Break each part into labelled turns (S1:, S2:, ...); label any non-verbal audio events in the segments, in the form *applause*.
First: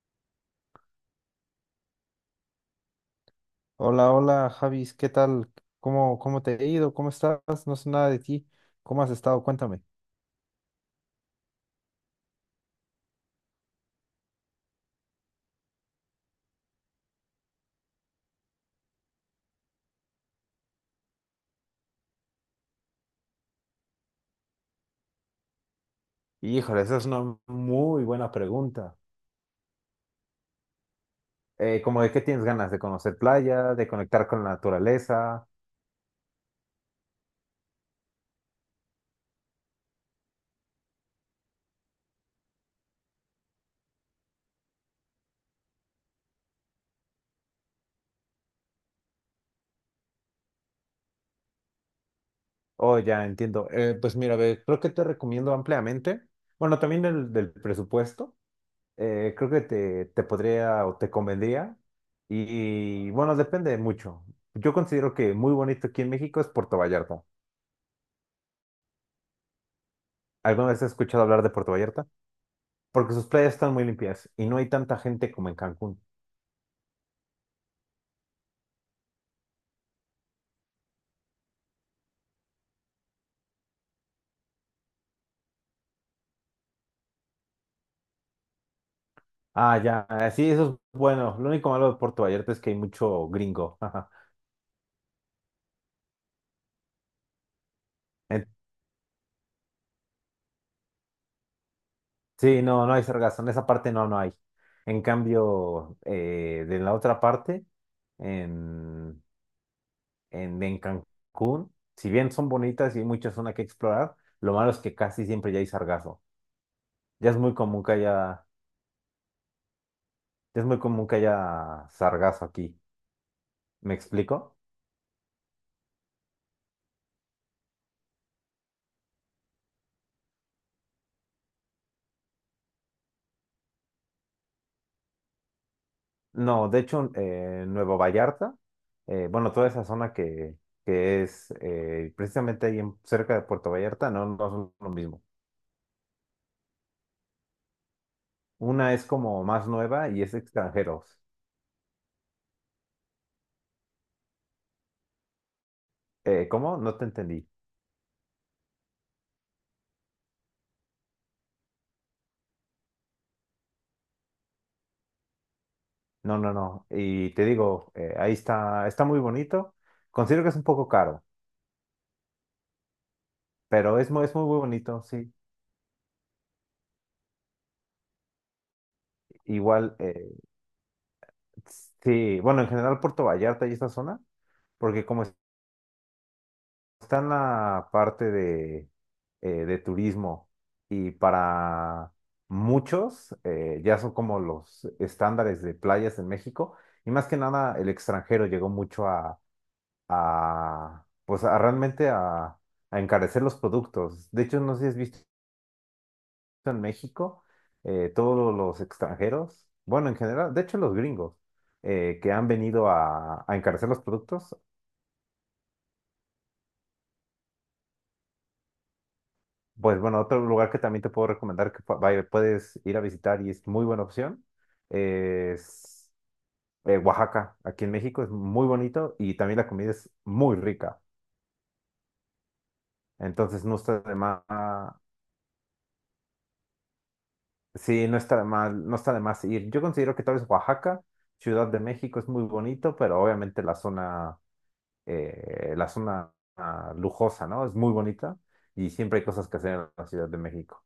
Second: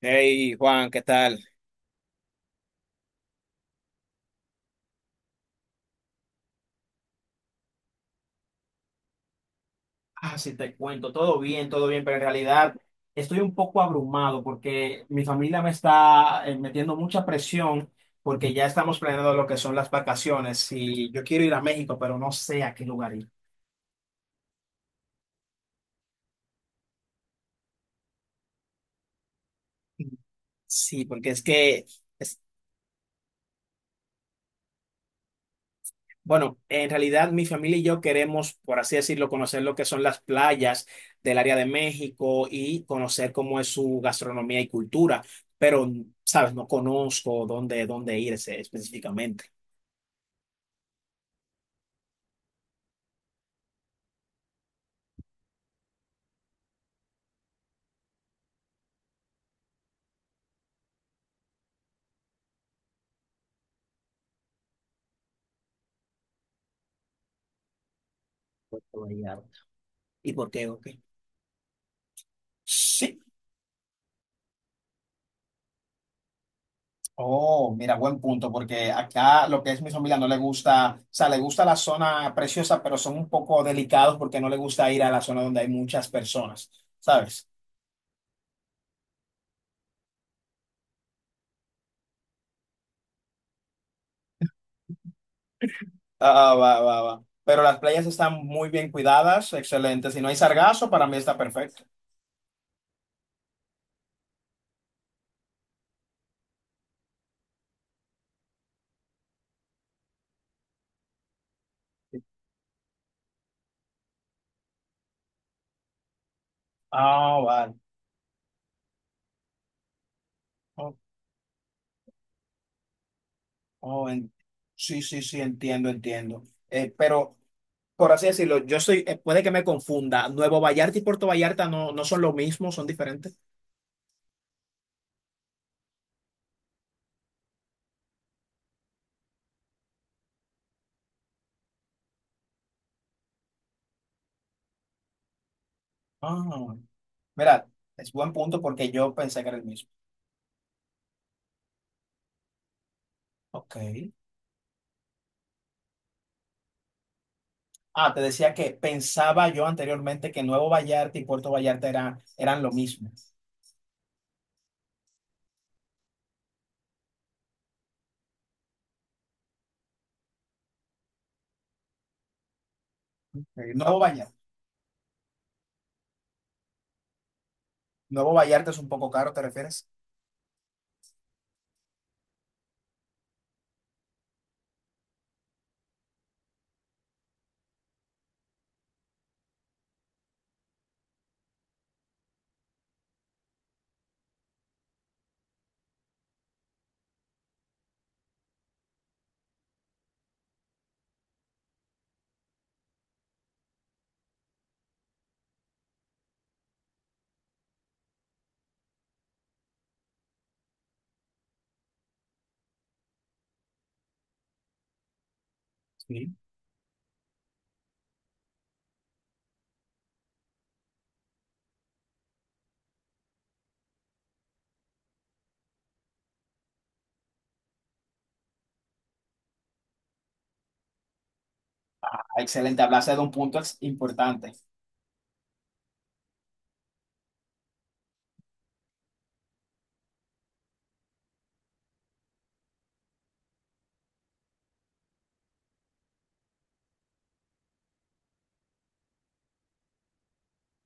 S1: Hey Juan, ¿qué tal?
S2: Hola, hola, Javis, ¿qué tal? ¿Cómo te he ido? ¿Cómo estás? No sé nada de ti. ¿Cómo has estado? Cuéntame.
S1: Ah, sí, te cuento, todo bien, pero en realidad estoy un poco abrumado porque mi familia me está metiendo mucha presión porque ya estamos planeando lo que son las vacaciones y yo quiero ir a México, pero no sé a qué lugar ir.
S2: Híjole, esa es una muy buena pregunta.
S1: Sí, porque es que
S2: ¿Como de qué
S1: es-
S2: tienes ganas? De ¿conocer playa, de conectar con la naturaleza?
S1: bueno, en realidad mi familia y yo queremos, por así decirlo, conocer lo que son las playas del área de México y conocer cómo es su gastronomía y cultura, pero, sabes, no conozco dónde irse específicamente.
S2: Oh, ya entiendo. Pues mira, ve, creo que te recomiendo ampliamente. Bueno, también el del presupuesto. Creo que te podría o te convendría. Y, bueno, depende mucho. Yo considero que muy bonito aquí en México es Puerto Vallarta.
S1: Puerto Vallarta. ¿Y por qué
S2: ¿Alguna
S1: o
S2: vez has
S1: qué?
S2: escuchado hablar de Puerto Vallarta? Porque
S1: Sí.
S2: sus playas están muy limpias y no hay tanta gente como en Cancún.
S1: Oh, mira, buen punto, porque acá lo que es mi familia no le gusta, o sea, le gusta la zona preciosa, pero son un poco delicados porque no le gusta ir a la zona donde hay muchas personas, ¿sabes?
S2: Ah, ya, ah, sí, eso es bueno. Lo único malo de Puerto Vallarta es que hay mucho gringo. *laughs* Ajá.
S1: Ah, ah, va, va, va. Pero las playas están
S2: En-
S1: muy bien cuidadas, excelente. Si no hay sargazo, para mí está perfecto.
S2: Sí, no, no hay sargazo. En esa parte no, no hay. En cambio, de la otra parte, en, en Cancún, si bien son bonitas y hay mucha zona que explorar, lo malo es que casi siempre ya hay sargazo. Ya es
S1: Ah,
S2: muy
S1: vale.
S2: común que haya, ya es muy
S1: Oh,
S2: común que haya sargazo aquí. ¿Me
S1: oh,
S2: explico?
S1: sí, sí, sí, entiendo, entiendo. Pero, por así decirlo, yo estoy, puede que me confunda. Nuevo Vallarta y Puerto Vallarta no son lo mismo, son diferentes.
S2: No, de hecho, Nueva Vallarta, bueno, toda esa zona que es precisamente ahí cerca de Puerto Vallarta, no, no son lo mismo.
S1: Ah, mira, es buen punto porque
S2: Una es
S1: yo pensé
S2: como
S1: que era el
S2: más
S1: mismo.
S2: nueva y es extranjeros.
S1: Ok.
S2: ¿Cómo? No te entendí.
S1: Ah, te decía que pensaba yo anteriormente que Nuevo Vallarta y Puerto Vallarta eran lo mismo.
S2: No, no, no. Y te digo, ahí está, está muy bonito. Considero que es un poco caro,
S1: Ok, Nuevo
S2: pero es
S1: Vallarta.
S2: muy, muy bonito, sí.
S1: Nuevo Vallarta es un poco caro, ¿te refieres?
S2: Igual, sí, bueno, en general Puerto Vallarta y esta zona, porque como está en la parte de turismo y para muchos ya son como los estándares de playas en México, y más que nada el extranjero llegó mucho a, pues a realmente a encarecer los productos. De hecho, no sé si has visto en México, todos los extranjeros, bueno, en general, de hecho los gringos que han venido a encarecer los productos.
S1: Sí.
S2: Pues bueno, otro lugar que también te puedo recomendar que puedes ir a visitar y es muy buena opción es Oaxaca. Aquí en México, es muy bonito y también la comida es muy rica.
S1: Ah, excelente, hablaste de un punto
S2: Entonces no está de más,
S1: importante.
S2: sí, no está de más ir. Yo considero que tal vez Oaxaca, Ciudad de México, es muy bonito, pero obviamente la zona lujosa, ¿no? Es muy bonita y siempre hay cosas que hacer en la Ciudad de México.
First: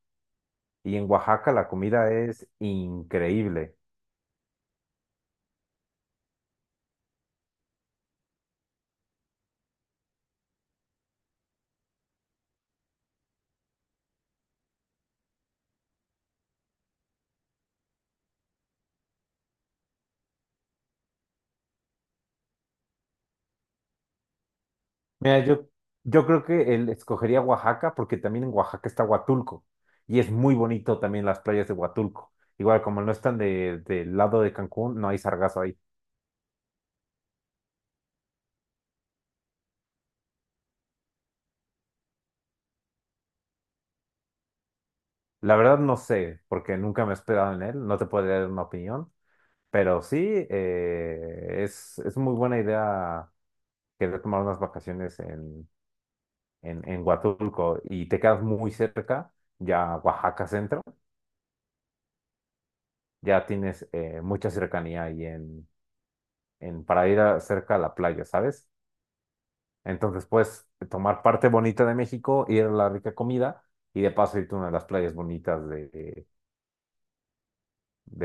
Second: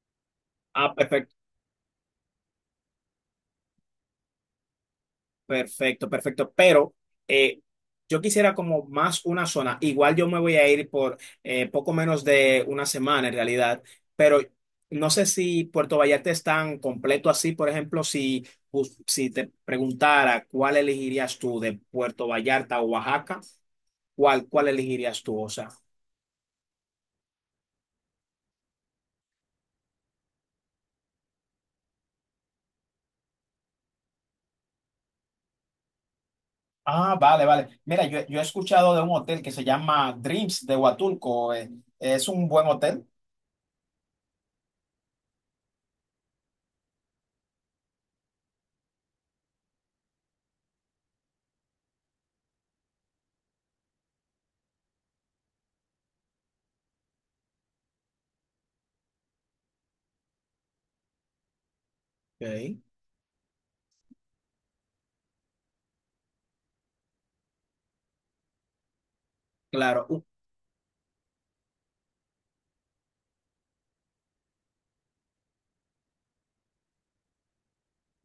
S1: Ah,
S2: Y en
S1: perfecto,
S2: Oaxaca la comida es increíble.
S1: perfecto, perfecto. Pero eh, yo quisiera como más una zona. Igual yo me voy a ir por poco menos de una semana en realidad, pero no sé si Puerto Vallarta es tan completo así. Por ejemplo, si, si te preguntara cuál elegirías tú de Puerto Vallarta o Oaxaca, ¿cuál elegirías
S2: Mira,
S1: tú? O
S2: yo,
S1: sea,
S2: yo creo que él escogería Oaxaca porque también en Oaxaca está Huatulco y es muy bonito también las playas de Huatulco. Igual como no están del lado de Cancún, no hay sargazo ahí.
S1: ah, vale, vale. Mira, yo he escuchado de un hotel que se llama Dreams de Huatulco. ¿Es un buen hotel?
S2: La verdad no sé, porque nunca me he hospedado en él, no te podría dar una opinión, pero sí, es muy buena idea querer tomar unas vacaciones en, en Huatulco y te quedas muy cerca. Ya Oaxaca Centro,
S1: Ok,
S2: ya tienes mucha cercanía ahí, para ir cerca a la playa, ¿sabes?
S1: claro,
S2: Entonces puedes tomar parte bonita de México, ir a la rica comida y de paso irte a una de las playas bonitas de,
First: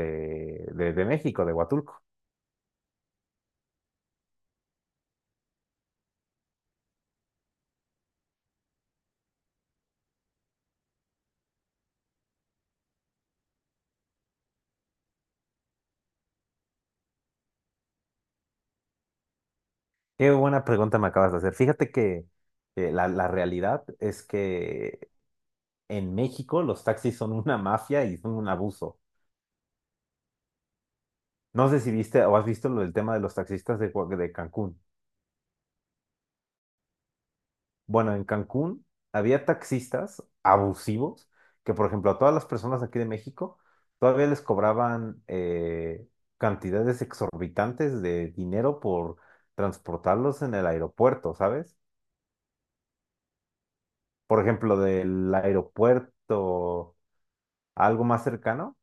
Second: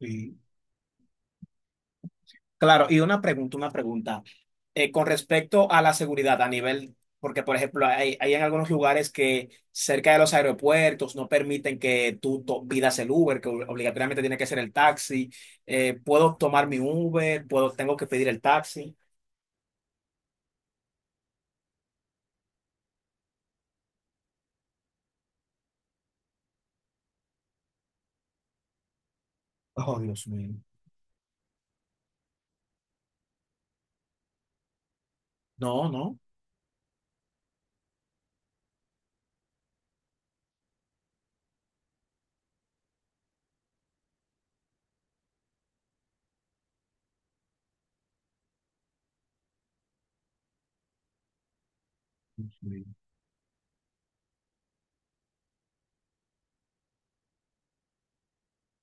S1: y-
S2: de, de México, de Huatulco.
S1: claro. Y una pregunta, una pregunta. Con respecto a la seguridad a nivel, porque por ejemplo, hay en algunos lugares que cerca de los aeropuertos no permiten que tú pidas el Uber, que obligatoriamente tiene que ser el taxi. ¿Puedo tomar mi Uber? ¿Puedo, tengo que pedir el taxi?
S2: Qué buena pregunta me acabas de hacer. Fíjate que la realidad es que en México los taxis son una mafia y son un abuso.
S1: Oh, Dios mío.
S2: No sé si viste o has visto lo del tema de los taxistas de Cancún.
S1: No, no.
S2: Bueno, en Cancún había taxistas abusivos que, por ejemplo, a todas las personas aquí de México todavía les cobraban cantidades exorbitantes de dinero por transportarlos en el aeropuerto, ¿sabes?
S1: Dios
S2: Por ejemplo, del aeropuerto a algo más cercano,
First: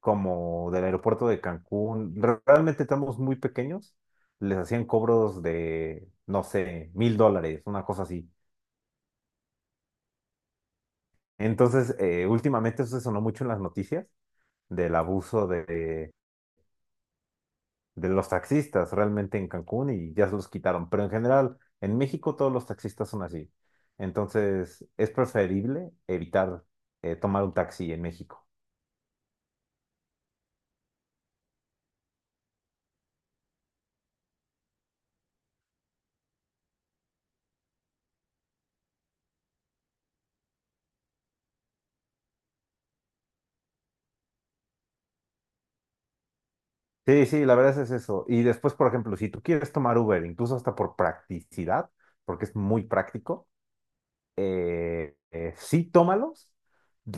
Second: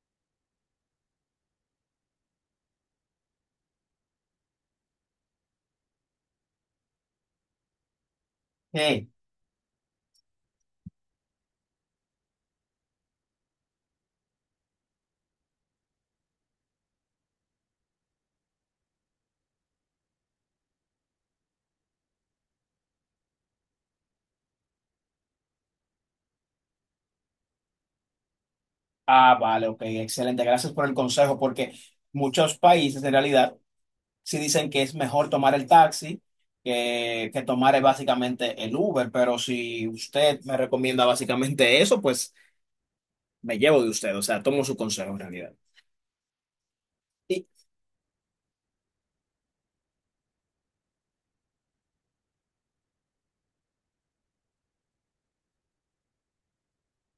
S2: como del aeropuerto de Cancún, realmente estamos muy pequeños, les hacían cobros de, no sé, $1,000, una cosa así.
S1: mío.
S2: Entonces, últimamente eso se sonó mucho en las noticias del abuso de los taxistas realmente en Cancún, y ya se los quitaron. Pero en general, en México todos los taxistas son así. Entonces, es preferible evitar tomar un taxi en México.
S1: Ah, vale, ok, excelente. Gracias por el consejo, porque muchos países en realidad sí dicen que es mejor tomar el taxi que tomar básicamente el Uber, pero si usted me recomienda básicamente eso, pues me llevo de usted, o sea, tomo su consejo en realidad.
S2: Sí, sí,
S1: Y-
S2: la verdad es eso. Y después, por ejemplo, si tú quieres tomar Uber, incluso hasta por practicidad, porque es muy práctico, sí, tómalos.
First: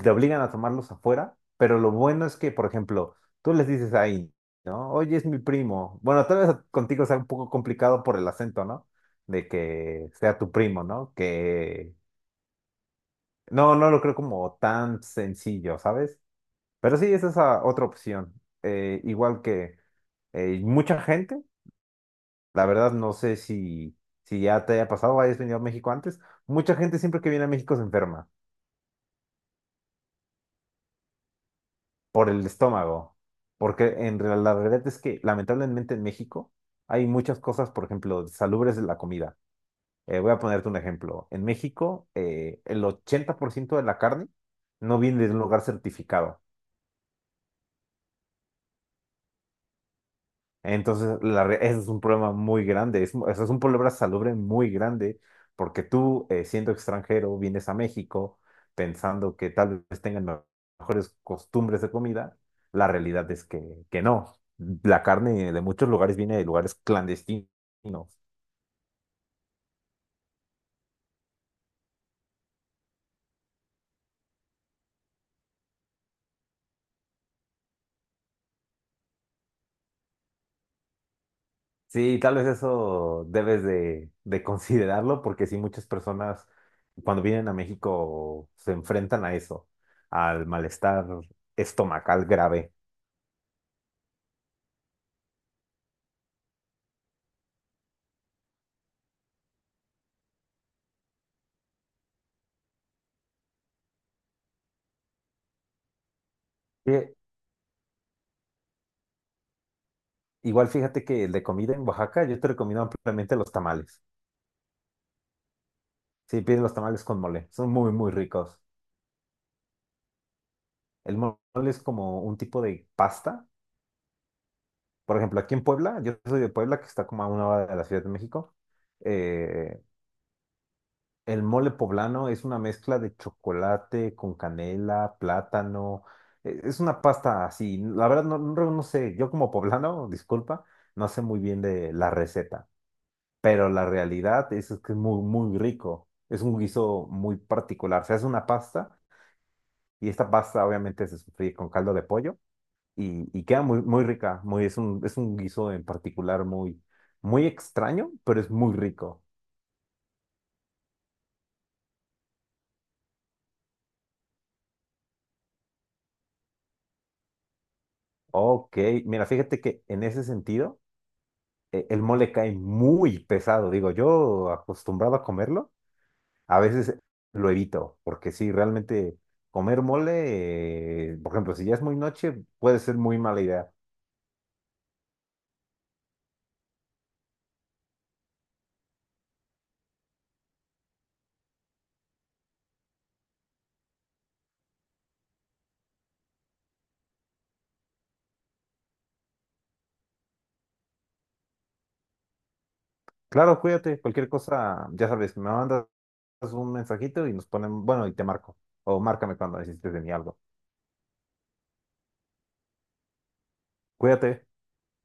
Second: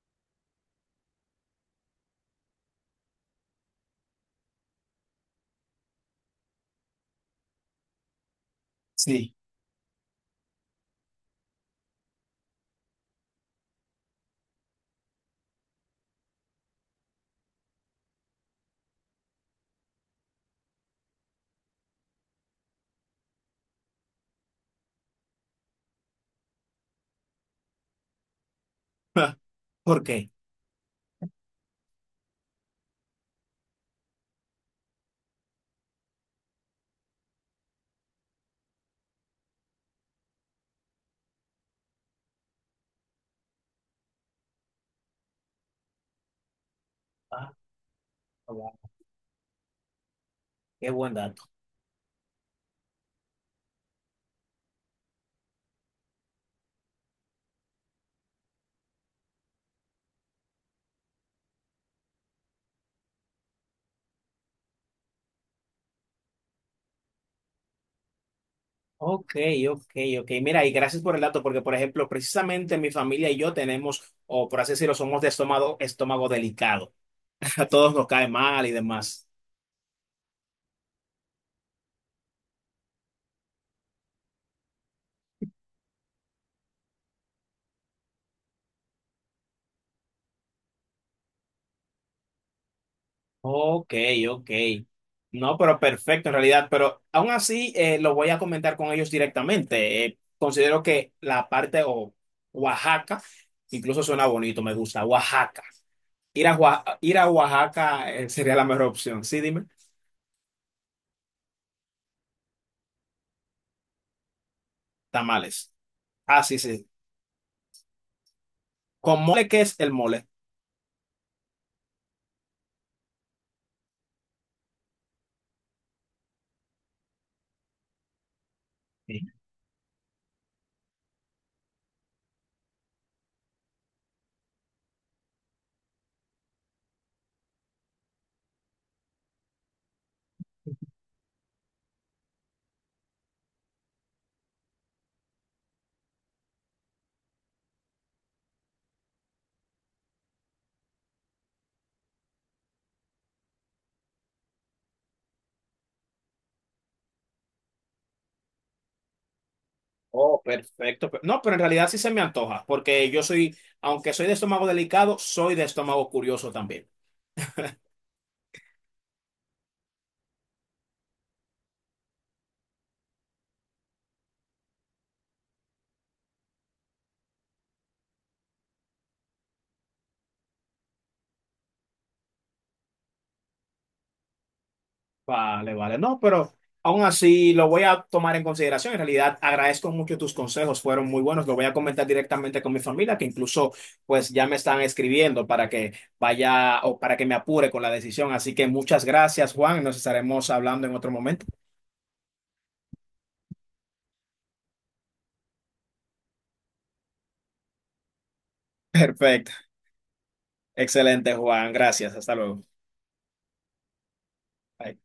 S2: Te obligan a tomarlos afuera, pero lo bueno es que, por ejemplo, tú les dices ahí, ¿no? Oye, es mi primo. Bueno, tal vez contigo sea un poco complicado por el acento, ¿no?
S1: Sí.
S2: De que sea tu primo, ¿no? Que no, no lo creo como tan sencillo, ¿sabes? Pero sí, esa es otra opción. Igual que mucha gente, la verdad no sé si ya te haya pasado, hayas venido a México antes, mucha gente siempre que viene a México se enferma.
S1: *laughs* ¿Por qué?
S2: Por el estómago, porque la realidad es que lamentablemente en México hay muchas cosas, por ejemplo, salubres de la comida. Voy a ponerte un ejemplo. En México, el 80% de la carne no viene de un lugar certificado.
S1: Ah, wow, qué buen
S2: Entonces,
S1: dato.
S2: ese es un problema muy grande, o sea, es un problema salubre muy grande, porque tú, siendo extranjero, vienes a México pensando que tal vez tengan mejores costumbres de comida. La realidad es que no. La carne de muchos lugares viene de lugares clandestinos.
S1: Ok, ok, ok. Mira, y gracias por el dato, porque por ejemplo, precisamente mi familia y yo tenemos, o por así decirlo, somos de estómago, estómago delicado. *laughs* A todos nos cae mal y demás.
S2: Sí, tal vez eso debes de considerarlo, porque sí, muchas personas cuando vienen a México se enfrentan a eso, al malestar estomacal grave.
S1: Ok, ok. No, pero perfecto en realidad, pero aún así lo voy a comentar con ellos directamente. Considero que la parte o Oaxaca, incluso suena bonito, me gusta, Oaxaca. Ir a,
S2: Sí,
S1: Ir a Oaxaca sería la mejor opción. Sí, dime,
S2: igual fíjate que el de comida en Oaxaca yo te recomiendo ampliamente los tamales.
S1: tamales.
S2: Sí,
S1: Ah, sí,
S2: piden los
S1: sí.
S2: tamales con mole, son muy, muy ricos.
S1: ¿Con mole qué es el mole?
S2: El mole es como un tipo de pasta. Por ejemplo, aquí en Puebla, yo soy de Puebla, que está como a 1 hora de la Ciudad de México.
S1: Sí.
S2: eh, el mole poblano es una mezcla de chocolate con canela, plátano. Es una pasta así. La verdad, no, no, no sé, yo como poblano, *laughs* disculpa, no sé muy bien de la receta. Pero la realidad es que es muy, muy rico. Es un guiso muy particular. Se hace una pasta y esta pasta obviamente se sofríe con caldo de pollo, y queda muy, muy rica. Es un, guiso en particular muy, muy extraño, pero es muy rico.
S1: Oh, perfecto. No, pero en realidad sí se me antoja, porque yo soy, aunque soy de estómago delicado, soy de estómago curioso también.
S2: Ok, mira, fíjate que en ese sentido el mole cae muy pesado. Digo, yo acostumbrado a comerlo, a veces lo evito, porque sí, realmente comer mole, por ejemplo, si ya es muy noche, puede ser muy mala idea.
S1: Vale, vale. No, pero aún así lo voy a tomar en consideración. En realidad, agradezco mucho tus consejos, fueron muy buenos. Lo voy a comentar directamente con mi familia, que incluso pues ya me están escribiendo para que vaya o para que me apure con la decisión. Así que muchas gracias, Juan. Nos estaremos hablando en otro momento.
S2: Claro, cuídate. Cualquier cosa, ya sabes, me mandas un mensajito y nos ponen, bueno, y te marco.
S1: *laughs*
S2: O márcame
S1: Perfecto.
S2: cuando necesites de mí algo.
S1: Excelente, Juan. Gracias. Hasta luego.
S2: Cuídate.
S1: Bye.